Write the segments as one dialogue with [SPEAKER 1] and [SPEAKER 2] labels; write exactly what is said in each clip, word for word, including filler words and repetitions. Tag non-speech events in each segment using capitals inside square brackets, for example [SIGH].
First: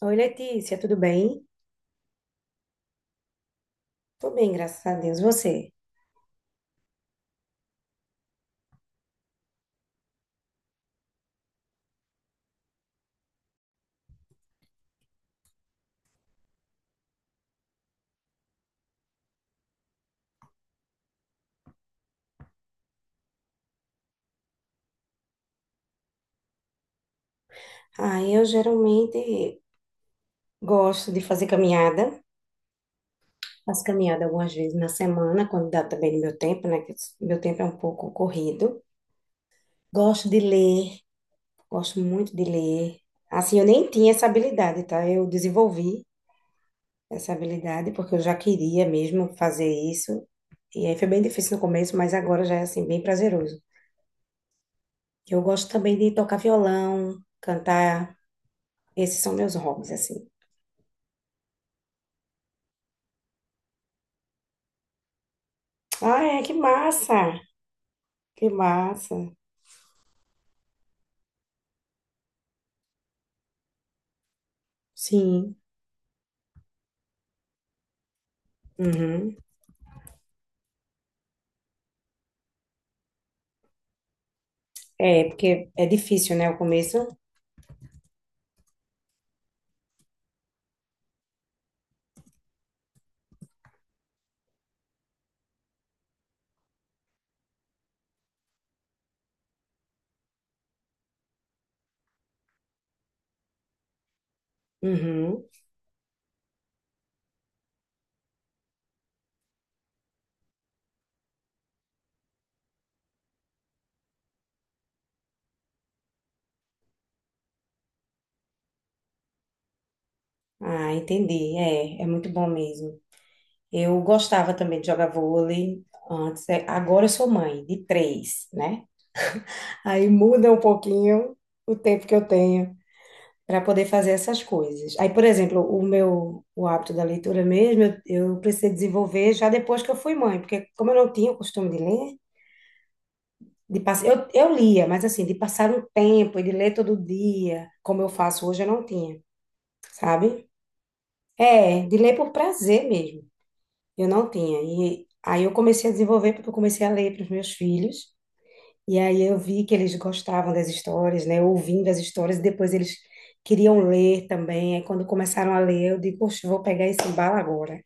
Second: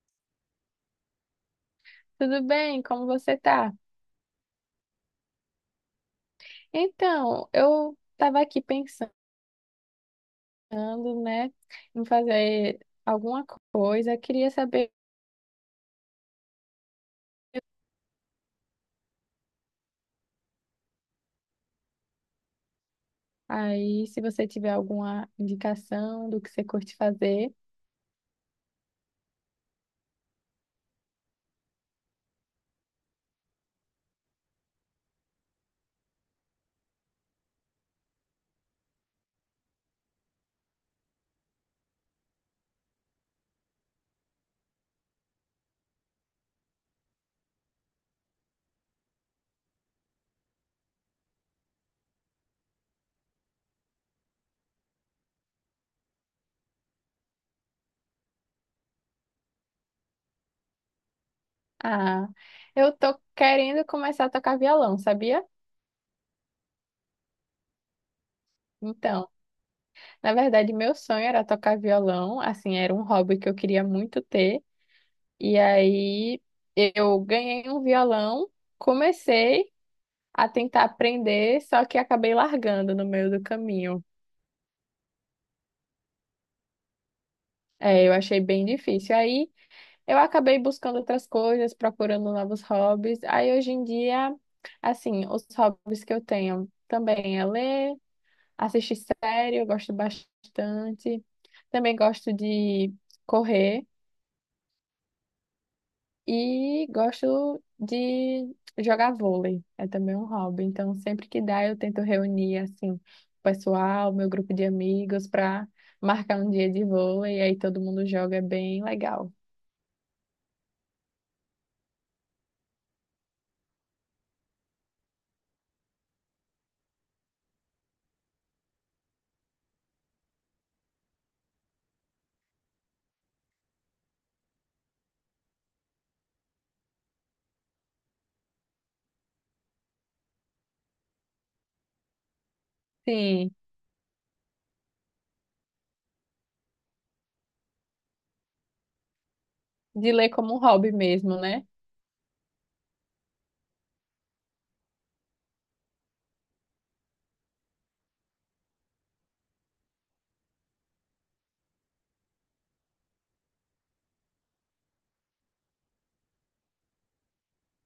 [SPEAKER 1] Oi, Letícia, tudo bem?
[SPEAKER 2] Tudo bem? Como você tá?
[SPEAKER 1] Tô bem, graças a Deus. Você?
[SPEAKER 2] Então, eu estava aqui pensando, né, em fazer alguma coisa. Queria saber aí se você tiver alguma indicação do que você curte fazer.
[SPEAKER 1] Ah, eu geralmente gosto de fazer caminhada. Faço caminhada algumas vezes na semana, quando dá também no meu tempo, né? Que meu tempo é um pouco corrido. Gosto de ler, gosto muito de ler. Assim, eu nem tinha essa habilidade, tá? Eu desenvolvi essa habilidade porque eu já queria mesmo fazer isso. E aí foi bem difícil no começo, mas agora já é assim, bem prazeroso. Eu gosto também de tocar violão, cantar. Esses são meus hobbies, assim.
[SPEAKER 2] Ah, eu tô querendo começar a tocar violão, sabia?
[SPEAKER 1] Ah, é, que massa! Que massa.
[SPEAKER 2] Então, na verdade, meu sonho era tocar violão, assim, era um hobby que eu queria muito ter.
[SPEAKER 1] Sim.
[SPEAKER 2] E aí eu ganhei um violão,
[SPEAKER 1] Uhum.
[SPEAKER 2] comecei a tentar aprender, só que acabei largando no meio do caminho.
[SPEAKER 1] É, porque é difícil, né, o começo?
[SPEAKER 2] É, eu achei bem difícil. Aí eu acabei buscando outras coisas, procurando novos hobbies. Aí hoje em dia, assim, os hobbies que eu tenho também é ler, assistir série, eu gosto bastante. Também gosto de correr.
[SPEAKER 1] Uhum.
[SPEAKER 2] E gosto de jogar vôlei, é também um hobby. Então, sempre que dá, eu tento reunir assim, o pessoal, meu grupo de amigos, para marcar um dia de vôlei. aí todo mundo joga, é bem legal.
[SPEAKER 1] Ah, entendi. É, é muito bom mesmo. Eu gostava também de jogar vôlei antes. É, agora eu sou mãe de três, né? Aí muda um pouquinho o tempo que eu tenho para poder fazer essas coisas. Aí, por exemplo, o meu o hábito da leitura mesmo, eu, eu precisei desenvolver já depois que eu fui mãe, porque como eu não tinha o costume de ler.
[SPEAKER 2] Sim,
[SPEAKER 1] De pass... eu, eu lia, mas assim, de passar um tempo e de ler todo dia, como eu faço hoje, eu não tinha,
[SPEAKER 2] de ler
[SPEAKER 1] sabe?
[SPEAKER 2] como um hobby mesmo, né?
[SPEAKER 1] É, de ler por prazer mesmo, eu não tinha. E aí eu comecei a desenvolver, porque eu comecei a ler para os meus filhos, e aí eu vi que eles gostavam das histórias, né? Ouvindo as histórias, e depois eles queriam ler também. Aí quando começaram a ler, eu digo, poxa, eu vou pegar esse embalo agora.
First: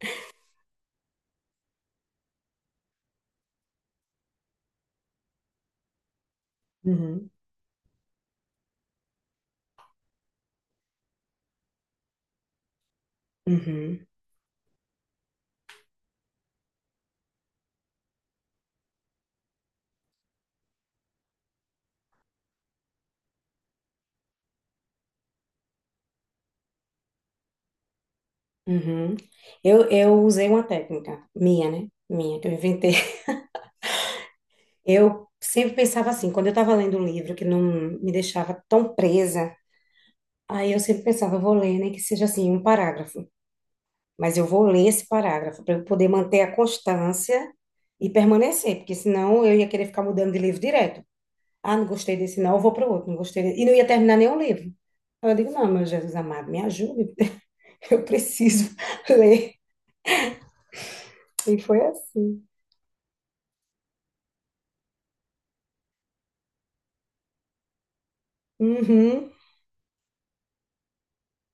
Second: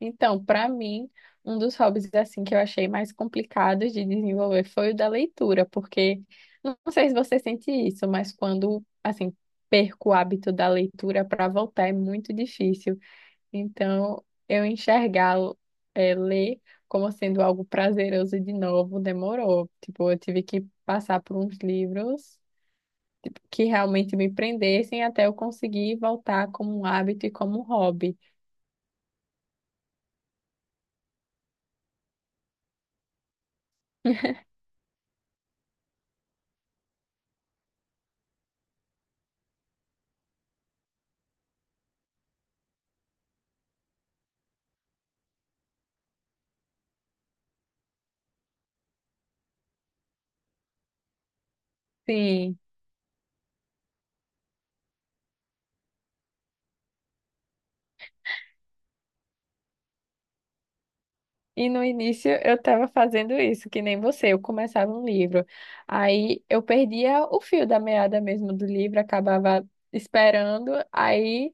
[SPEAKER 2] Então, para mim, um dos hobbies assim que eu achei mais complicados de desenvolver foi o da leitura, porque não sei se
[SPEAKER 1] Uhum,
[SPEAKER 2] você sente isso, mas quando assim perco o hábito da leitura para voltar é muito difícil.
[SPEAKER 1] uhum,
[SPEAKER 2] Então, eu enxergá-lo, é, ler como sendo algo prazeroso e de novo demorou. Tipo, eu tive que passar por uns livros, tipo, que realmente me prendessem até eu conseguir voltar como um hábito e como um hobby.
[SPEAKER 1] uhum. Eu, eu usei uma técnica minha, né? Minha, que eu inventei.
[SPEAKER 2] [LAUGHS]
[SPEAKER 1] Eu sempre pensava assim, quando eu estava lendo um livro que não me deixava tão presa, aí eu sempre pensava, eu vou ler, nem que seja assim, um parágrafo, mas eu vou ler esse parágrafo para eu poder manter a constância e permanecer, porque senão eu ia querer ficar mudando de livro direto. Ah, não gostei desse, não,
[SPEAKER 2] Sim.
[SPEAKER 1] eu vou para o outro, não gostei desse, e não ia terminar nenhum livro. Aí Eu digo, não, meu Jesus amado, me ajude, [LAUGHS] eu preciso ler. E
[SPEAKER 2] E
[SPEAKER 1] foi
[SPEAKER 2] no início
[SPEAKER 1] assim.
[SPEAKER 2] eu estava fazendo isso, que nem você, eu começava um livro. Aí eu perdia o fio da meada mesmo do livro,
[SPEAKER 1] Uhum.
[SPEAKER 2] acabava esperando, aí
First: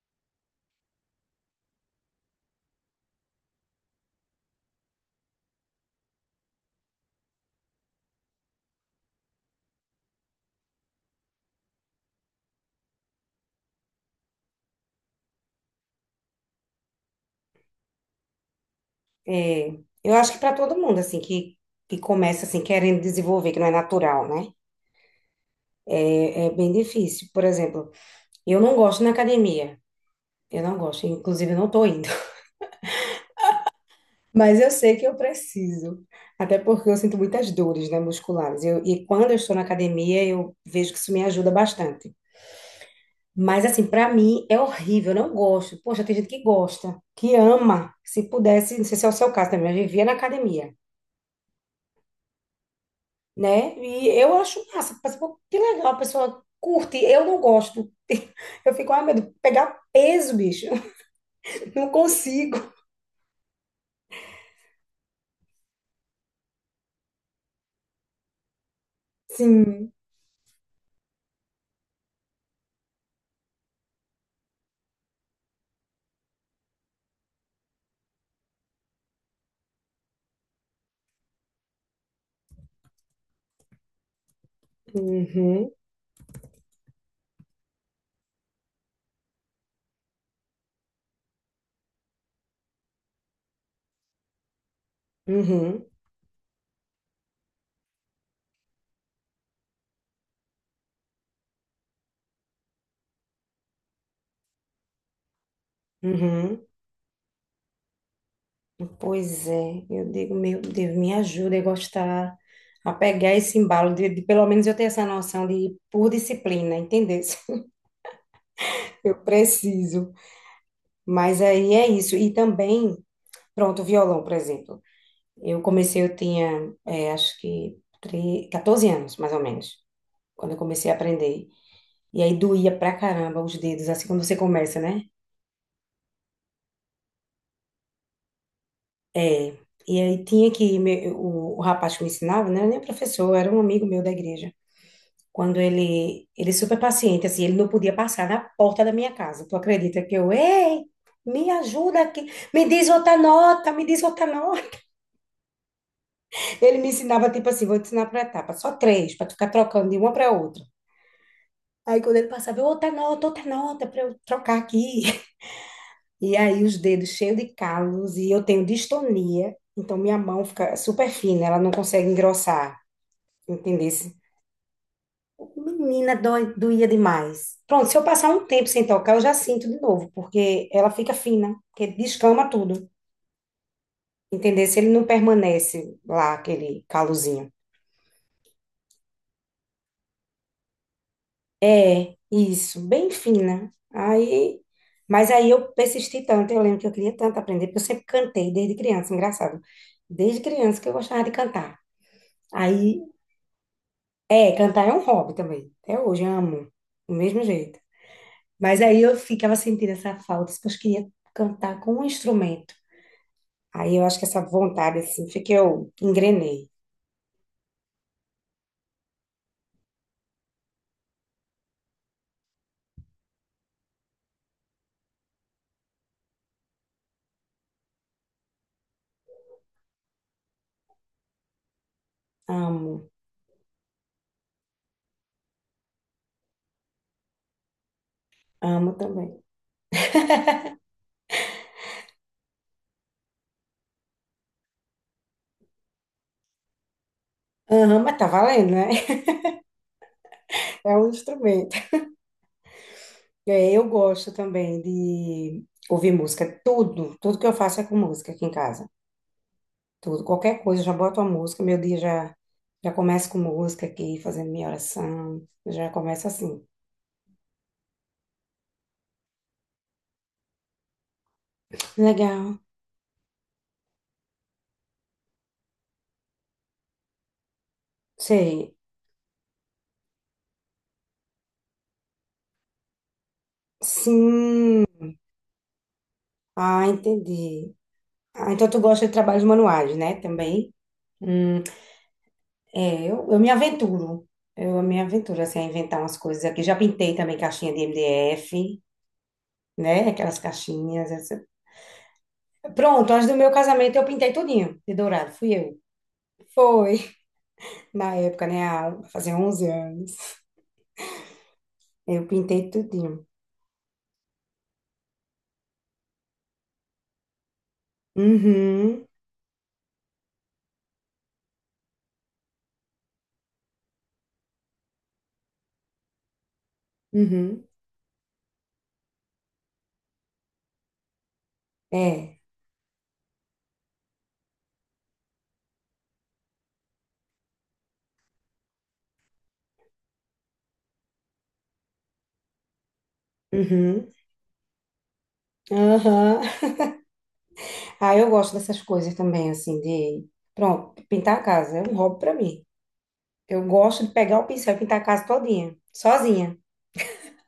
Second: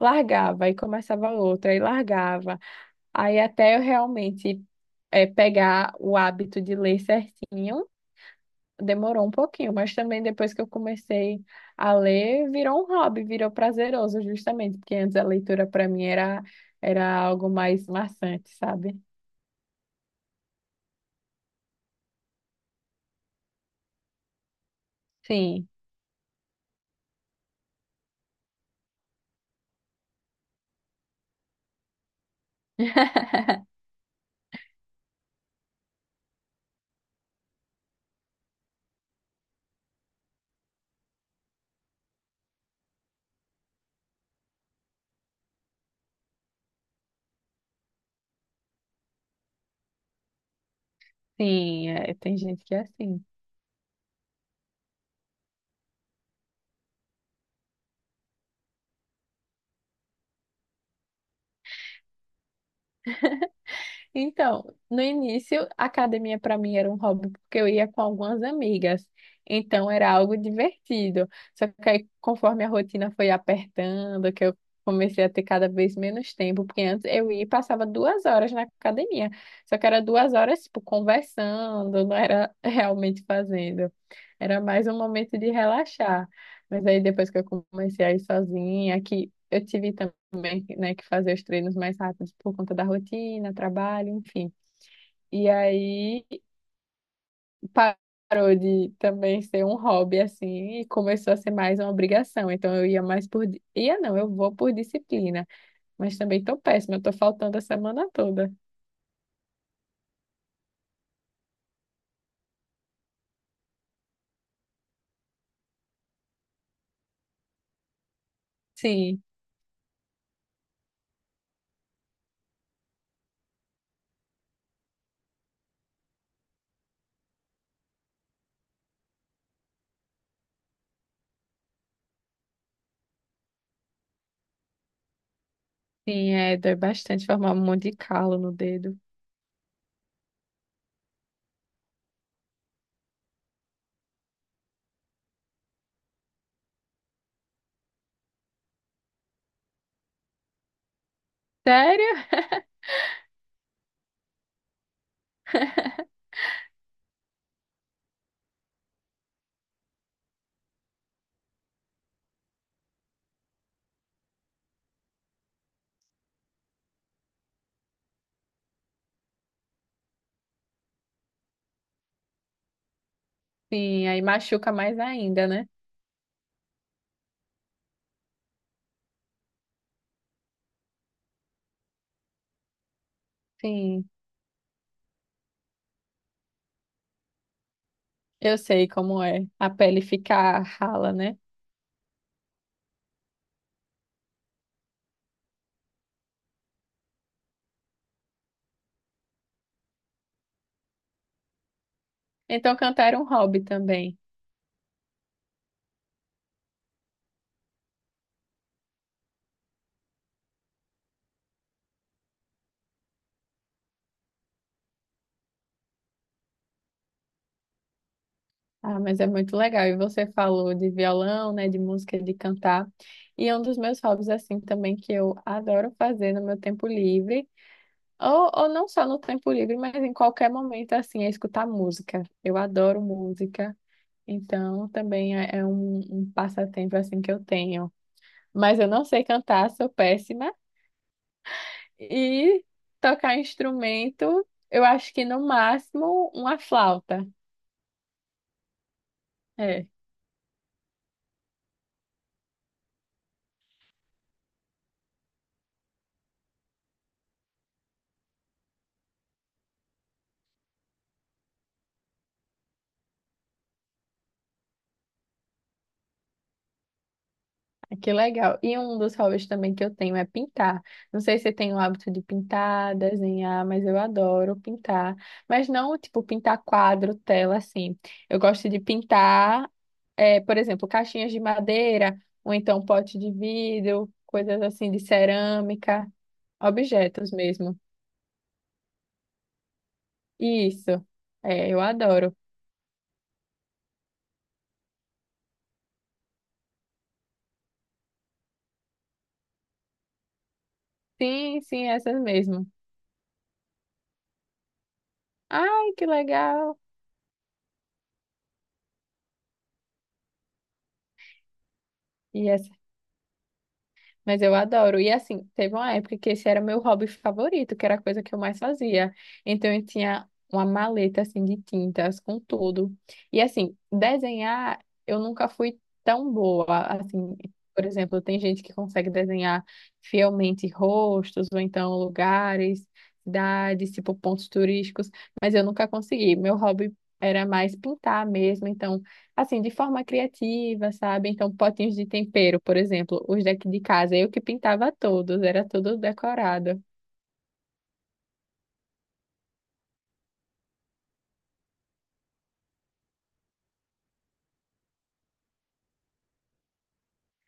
[SPEAKER 2] largava, aí começava outro, aí largava. Aí até eu realmente é, pegar o hábito de ler certinho, demorou um pouquinho, mas também depois que eu comecei a ler, virou um hobby, virou prazeroso, justamente, porque antes a leitura para mim era, era algo mais maçante, sabe?
[SPEAKER 1] É, eu acho que para todo mundo, assim, que, que começa, assim, querendo desenvolver, que não é natural, né?
[SPEAKER 2] Sim.
[SPEAKER 1] É, é bem difícil. Por exemplo, eu não gosto na academia. Eu não gosto, inclusive eu não tô indo.
[SPEAKER 2] [LAUGHS]
[SPEAKER 1] [LAUGHS] Mas eu sei que eu preciso. Até porque eu sinto muitas dores, né, musculares. Eu, e quando eu estou na academia, eu vejo que isso me ajuda bastante. Mas, assim, para mim é horrível, eu não gosto. Poxa, tem gente que gosta, que ama. Se pudesse, não sei se é o seu caso também, eu vivia na academia.
[SPEAKER 2] Sim, é, tem gente que é assim.
[SPEAKER 1] Né? E eu acho massa, mas, pô, que legal, a pessoa curte. Eu não gosto. [LAUGHS] Eu fico, ai, meu Deus, pegar peso, bicho. [LAUGHS] Não consigo.
[SPEAKER 2] Então, no início, a academia para mim era um hobby porque eu ia com algumas amigas. Então
[SPEAKER 1] Sim.
[SPEAKER 2] era algo divertido. Só que aí, conforme a rotina foi apertando, que eu comecei a ter cada vez menos tempo, porque antes eu ia e passava duas horas na academia. Só que era duas horas, tipo, conversando, não era [LAUGHS] realmente fazendo. Era mais um momento de
[SPEAKER 1] Uhum,
[SPEAKER 2] relaxar. Mas aí depois que eu comecei a ir sozinha, que eu tive também, né, que fazer os treinos mais rápidos por conta da rotina, trabalho, enfim. E
[SPEAKER 1] uhum,
[SPEAKER 2] aí parou de também ser um hobby assim e começou a ser mais uma obrigação. Então eu ia mais por di- ia não, eu vou por disciplina, mas também tô
[SPEAKER 1] uhum.
[SPEAKER 2] péssima, eu tô faltando a semana toda.
[SPEAKER 1] Pois é, eu digo, meu Deus, me ajuda a gostar, a pegar esse embalo, de, de pelo menos eu ter essa noção de por disciplina, entendeu? [LAUGHS] Eu
[SPEAKER 2] Sim,
[SPEAKER 1] preciso. Mas aí é isso. E também, pronto, o violão, por exemplo. Eu comecei, eu tinha, é, acho que tre- catorze anos, mais ou menos, quando eu comecei a aprender. E aí doía pra caramba os dedos, assim, quando você começa, né?
[SPEAKER 2] sim, é, dói bastante formar um monte de calo no dedo.
[SPEAKER 1] É. E aí tinha que, me- o, o rapaz que me ensinava, não era nem professor, era um amigo meu da igreja. Quando ele, ele, é super paciente, assim, ele não podia passar na porta da minha casa. Tu acredita que eu, ei, me ajuda
[SPEAKER 2] Sério?
[SPEAKER 1] aqui, me
[SPEAKER 2] [LAUGHS]
[SPEAKER 1] diz outra nota, me diz outra nota. [LAUGHS] Ele me ensinava, tipo assim, vou te ensinar por etapa, só três, pra tu ficar trocando de uma pra outra. Aí quando ele passava, eu, outra nota, outra nota para eu trocar aqui. [LAUGHS] E aí os dedos cheios de calos e eu tenho distonia, então minha mão fica super fina, ela não consegue engrossar,
[SPEAKER 2] Sim,
[SPEAKER 1] entendesse?
[SPEAKER 2] aí machuca mais ainda, né?
[SPEAKER 1] Menina, dói, doía demais. Pronto, se eu passar um tempo sem tocar, eu já sinto de novo, porque ela fica fina, porque descama tudo,
[SPEAKER 2] Sim,
[SPEAKER 1] entendesse? Ele não permanece lá, aquele calozinho.
[SPEAKER 2] eu sei como é a pele ficar rala, né?
[SPEAKER 1] É, isso, bem fina. Aí, mas aí eu persisti tanto, eu lembro que eu queria tanto aprender, porque eu sempre cantei desde criança, engraçado. Desde criança que eu gostava de cantar.
[SPEAKER 2] Então
[SPEAKER 1] Aí,
[SPEAKER 2] cantar era um hobby também.
[SPEAKER 1] é, cantar é um hobby também. Até hoje eu amo, do mesmo jeito. Mas aí eu ficava sentindo essa falta, porque eu queria cantar com um instrumento. Aí eu acho que essa vontade, assim, foi que eu engrenei.
[SPEAKER 2] Ah, mas é muito legal. E você falou de violão, né, de música, de cantar. E é um dos meus hobbies, assim, também que eu adoro fazer no meu tempo livre, ou, ou não só no tempo livre, mas em qualquer momento, assim, é escutar música. Eu adoro
[SPEAKER 1] Amo,
[SPEAKER 2] música, então também é, é um, um passatempo, assim, que eu tenho. Mas eu
[SPEAKER 1] amo
[SPEAKER 2] não sei
[SPEAKER 1] também.
[SPEAKER 2] cantar, sou péssima.
[SPEAKER 1] [LAUGHS]
[SPEAKER 2] E tocar instrumento, eu acho que no máximo uma flauta.
[SPEAKER 1] Amo, mas tá valendo, né? [LAUGHS]
[SPEAKER 2] É.
[SPEAKER 1] É um instrumento. É, eu gosto também de ouvir música. Tudo, tudo que eu faço é com música aqui em casa. Tudo, qualquer coisa, eu já boto uma música, meu dia já, já começa com música aqui, fazendo minha oração. Já começa assim.
[SPEAKER 2] Que legal. E um dos hobbies também que eu tenho é pintar. Não sei se tem o hábito de
[SPEAKER 1] Legal.
[SPEAKER 2] pintar, desenhar, mas eu adoro pintar. Mas não, tipo, pintar quadro, tela, assim. Eu gosto
[SPEAKER 1] Sei.
[SPEAKER 2] de pintar, é, por exemplo, caixinhas de madeira, ou então pote de vidro, coisas
[SPEAKER 1] Sim.
[SPEAKER 2] assim de cerâmica,
[SPEAKER 1] Ah,
[SPEAKER 2] objetos
[SPEAKER 1] entendi.
[SPEAKER 2] mesmo.
[SPEAKER 1] Ah, então tu gosta de trabalhos manuais, né? Também.
[SPEAKER 2] Isso.
[SPEAKER 1] Hum,
[SPEAKER 2] É, eu adoro.
[SPEAKER 1] é, eu, eu me aventuro. Eu me aventuro, assim, a inventar umas coisas aqui. Já pintei também caixinha de M D F, né? Aquelas caixinhas.
[SPEAKER 2] Sim, sim, essas mesmo.
[SPEAKER 1] Pronto, antes do meu casamento eu pintei tudinho de dourado, fui eu.
[SPEAKER 2] Ai, que legal.
[SPEAKER 1] Foi, [LAUGHS] na época, né, há- um, fazia onze anos. Eu
[SPEAKER 2] E é
[SPEAKER 1] pintei tudinho.
[SPEAKER 2] Mas eu adoro. E assim, teve uma época que esse era meu hobby favorito, que era a coisa que eu mais
[SPEAKER 1] Uhum,
[SPEAKER 2] fazia. Então eu tinha uma maleta assim de tintas com tudo. E assim, desenhar eu nunca fui tão boa. Assim,
[SPEAKER 1] uhum,
[SPEAKER 2] por exemplo, tem gente que consegue desenhar fielmente rostos ou então
[SPEAKER 1] é,
[SPEAKER 2] lugares, cidades, tipo pontos turísticos, mas eu nunca consegui. Meu hobby era mais pintar mesmo, então assim, de forma criativa, sabe? Então, potinhos de tempero, por exemplo, os daqui de
[SPEAKER 1] uhum,
[SPEAKER 2] casa, eu que pintava todos, era tudo
[SPEAKER 1] aham.
[SPEAKER 2] decorado.
[SPEAKER 1] Ah, eu gosto dessas coisas também, assim, de... Pronto, pintar a casa é um hobby pra mim. Eu gosto de pegar o pincel e pintar a casa todinha, sozinha.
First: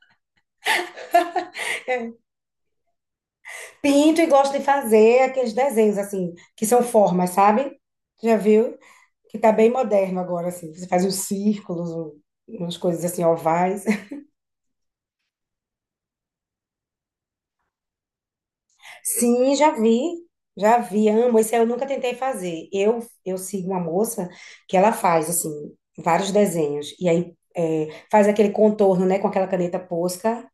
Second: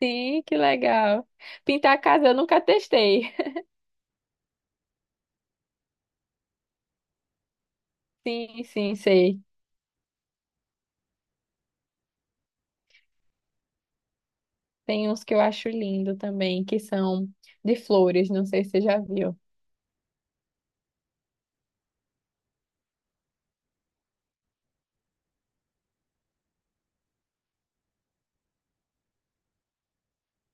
[SPEAKER 2] Sim, que legal. Pintar a
[SPEAKER 1] [LAUGHS]
[SPEAKER 2] casa eu nunca testei.
[SPEAKER 1] Pinto e gosto de fazer aqueles desenhos, assim, que são formas, sabe? Já
[SPEAKER 2] Sim,
[SPEAKER 1] viu?
[SPEAKER 2] sim,
[SPEAKER 1] Que
[SPEAKER 2] sei.
[SPEAKER 1] tá bem moderno agora, assim. Você faz uns círculos, um- umas coisas assim, ovais. [LAUGHS]
[SPEAKER 2] Tem uns que eu acho lindo também, que são de flores, não sei se você já viu.
[SPEAKER 1] Sim, já vi. Já vi, amo. Esse eu nunca tentei fazer. Eu, eu sigo uma moça que ela faz, assim, vários desenhos. E aí é, faz aquele contorno, né, com aquela caneta Posca.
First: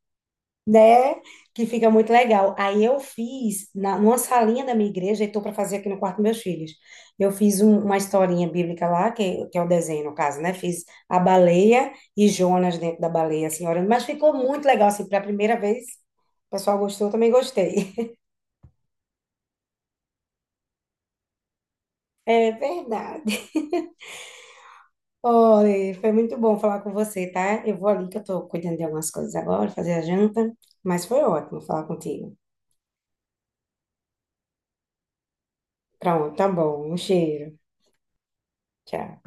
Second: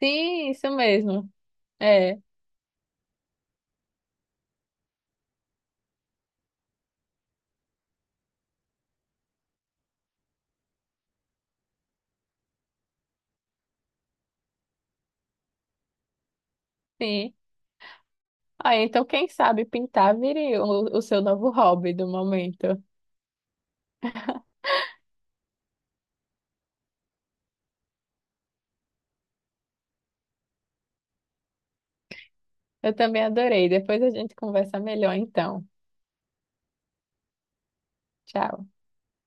[SPEAKER 2] Sim, isso
[SPEAKER 1] Né?
[SPEAKER 2] mesmo.
[SPEAKER 1] Que fica muito
[SPEAKER 2] É,
[SPEAKER 1] legal. Aí eu fiz, na, numa salinha da minha igreja, e estou para fazer aqui no quarto dos meus filhos. Eu fiz um- uma historinha bíblica lá, que, que é o desenho, no caso, né? Fiz a baleia e Jonas dentro da baleia, assim, orando. Mas ficou muito legal, assim, para a primeira vez. O pessoal gostou, eu também
[SPEAKER 2] sim.
[SPEAKER 1] gostei. [LAUGHS]
[SPEAKER 2] Ah, então quem sabe pintar vire o, o seu novo hobby do
[SPEAKER 1] É
[SPEAKER 2] momento.
[SPEAKER 1] verdade. Olha, foi muito bom falar com você, tá? Eu vou ali que eu tô cuidando de algumas coisas agora, fazer a janta, mas foi ótimo falar contigo.
[SPEAKER 2] Eu também adorei. Depois a gente conversa melhor então.
[SPEAKER 1] Pronto, tá bom. Um cheiro.
[SPEAKER 2] Tchau.
[SPEAKER 1] Tchau.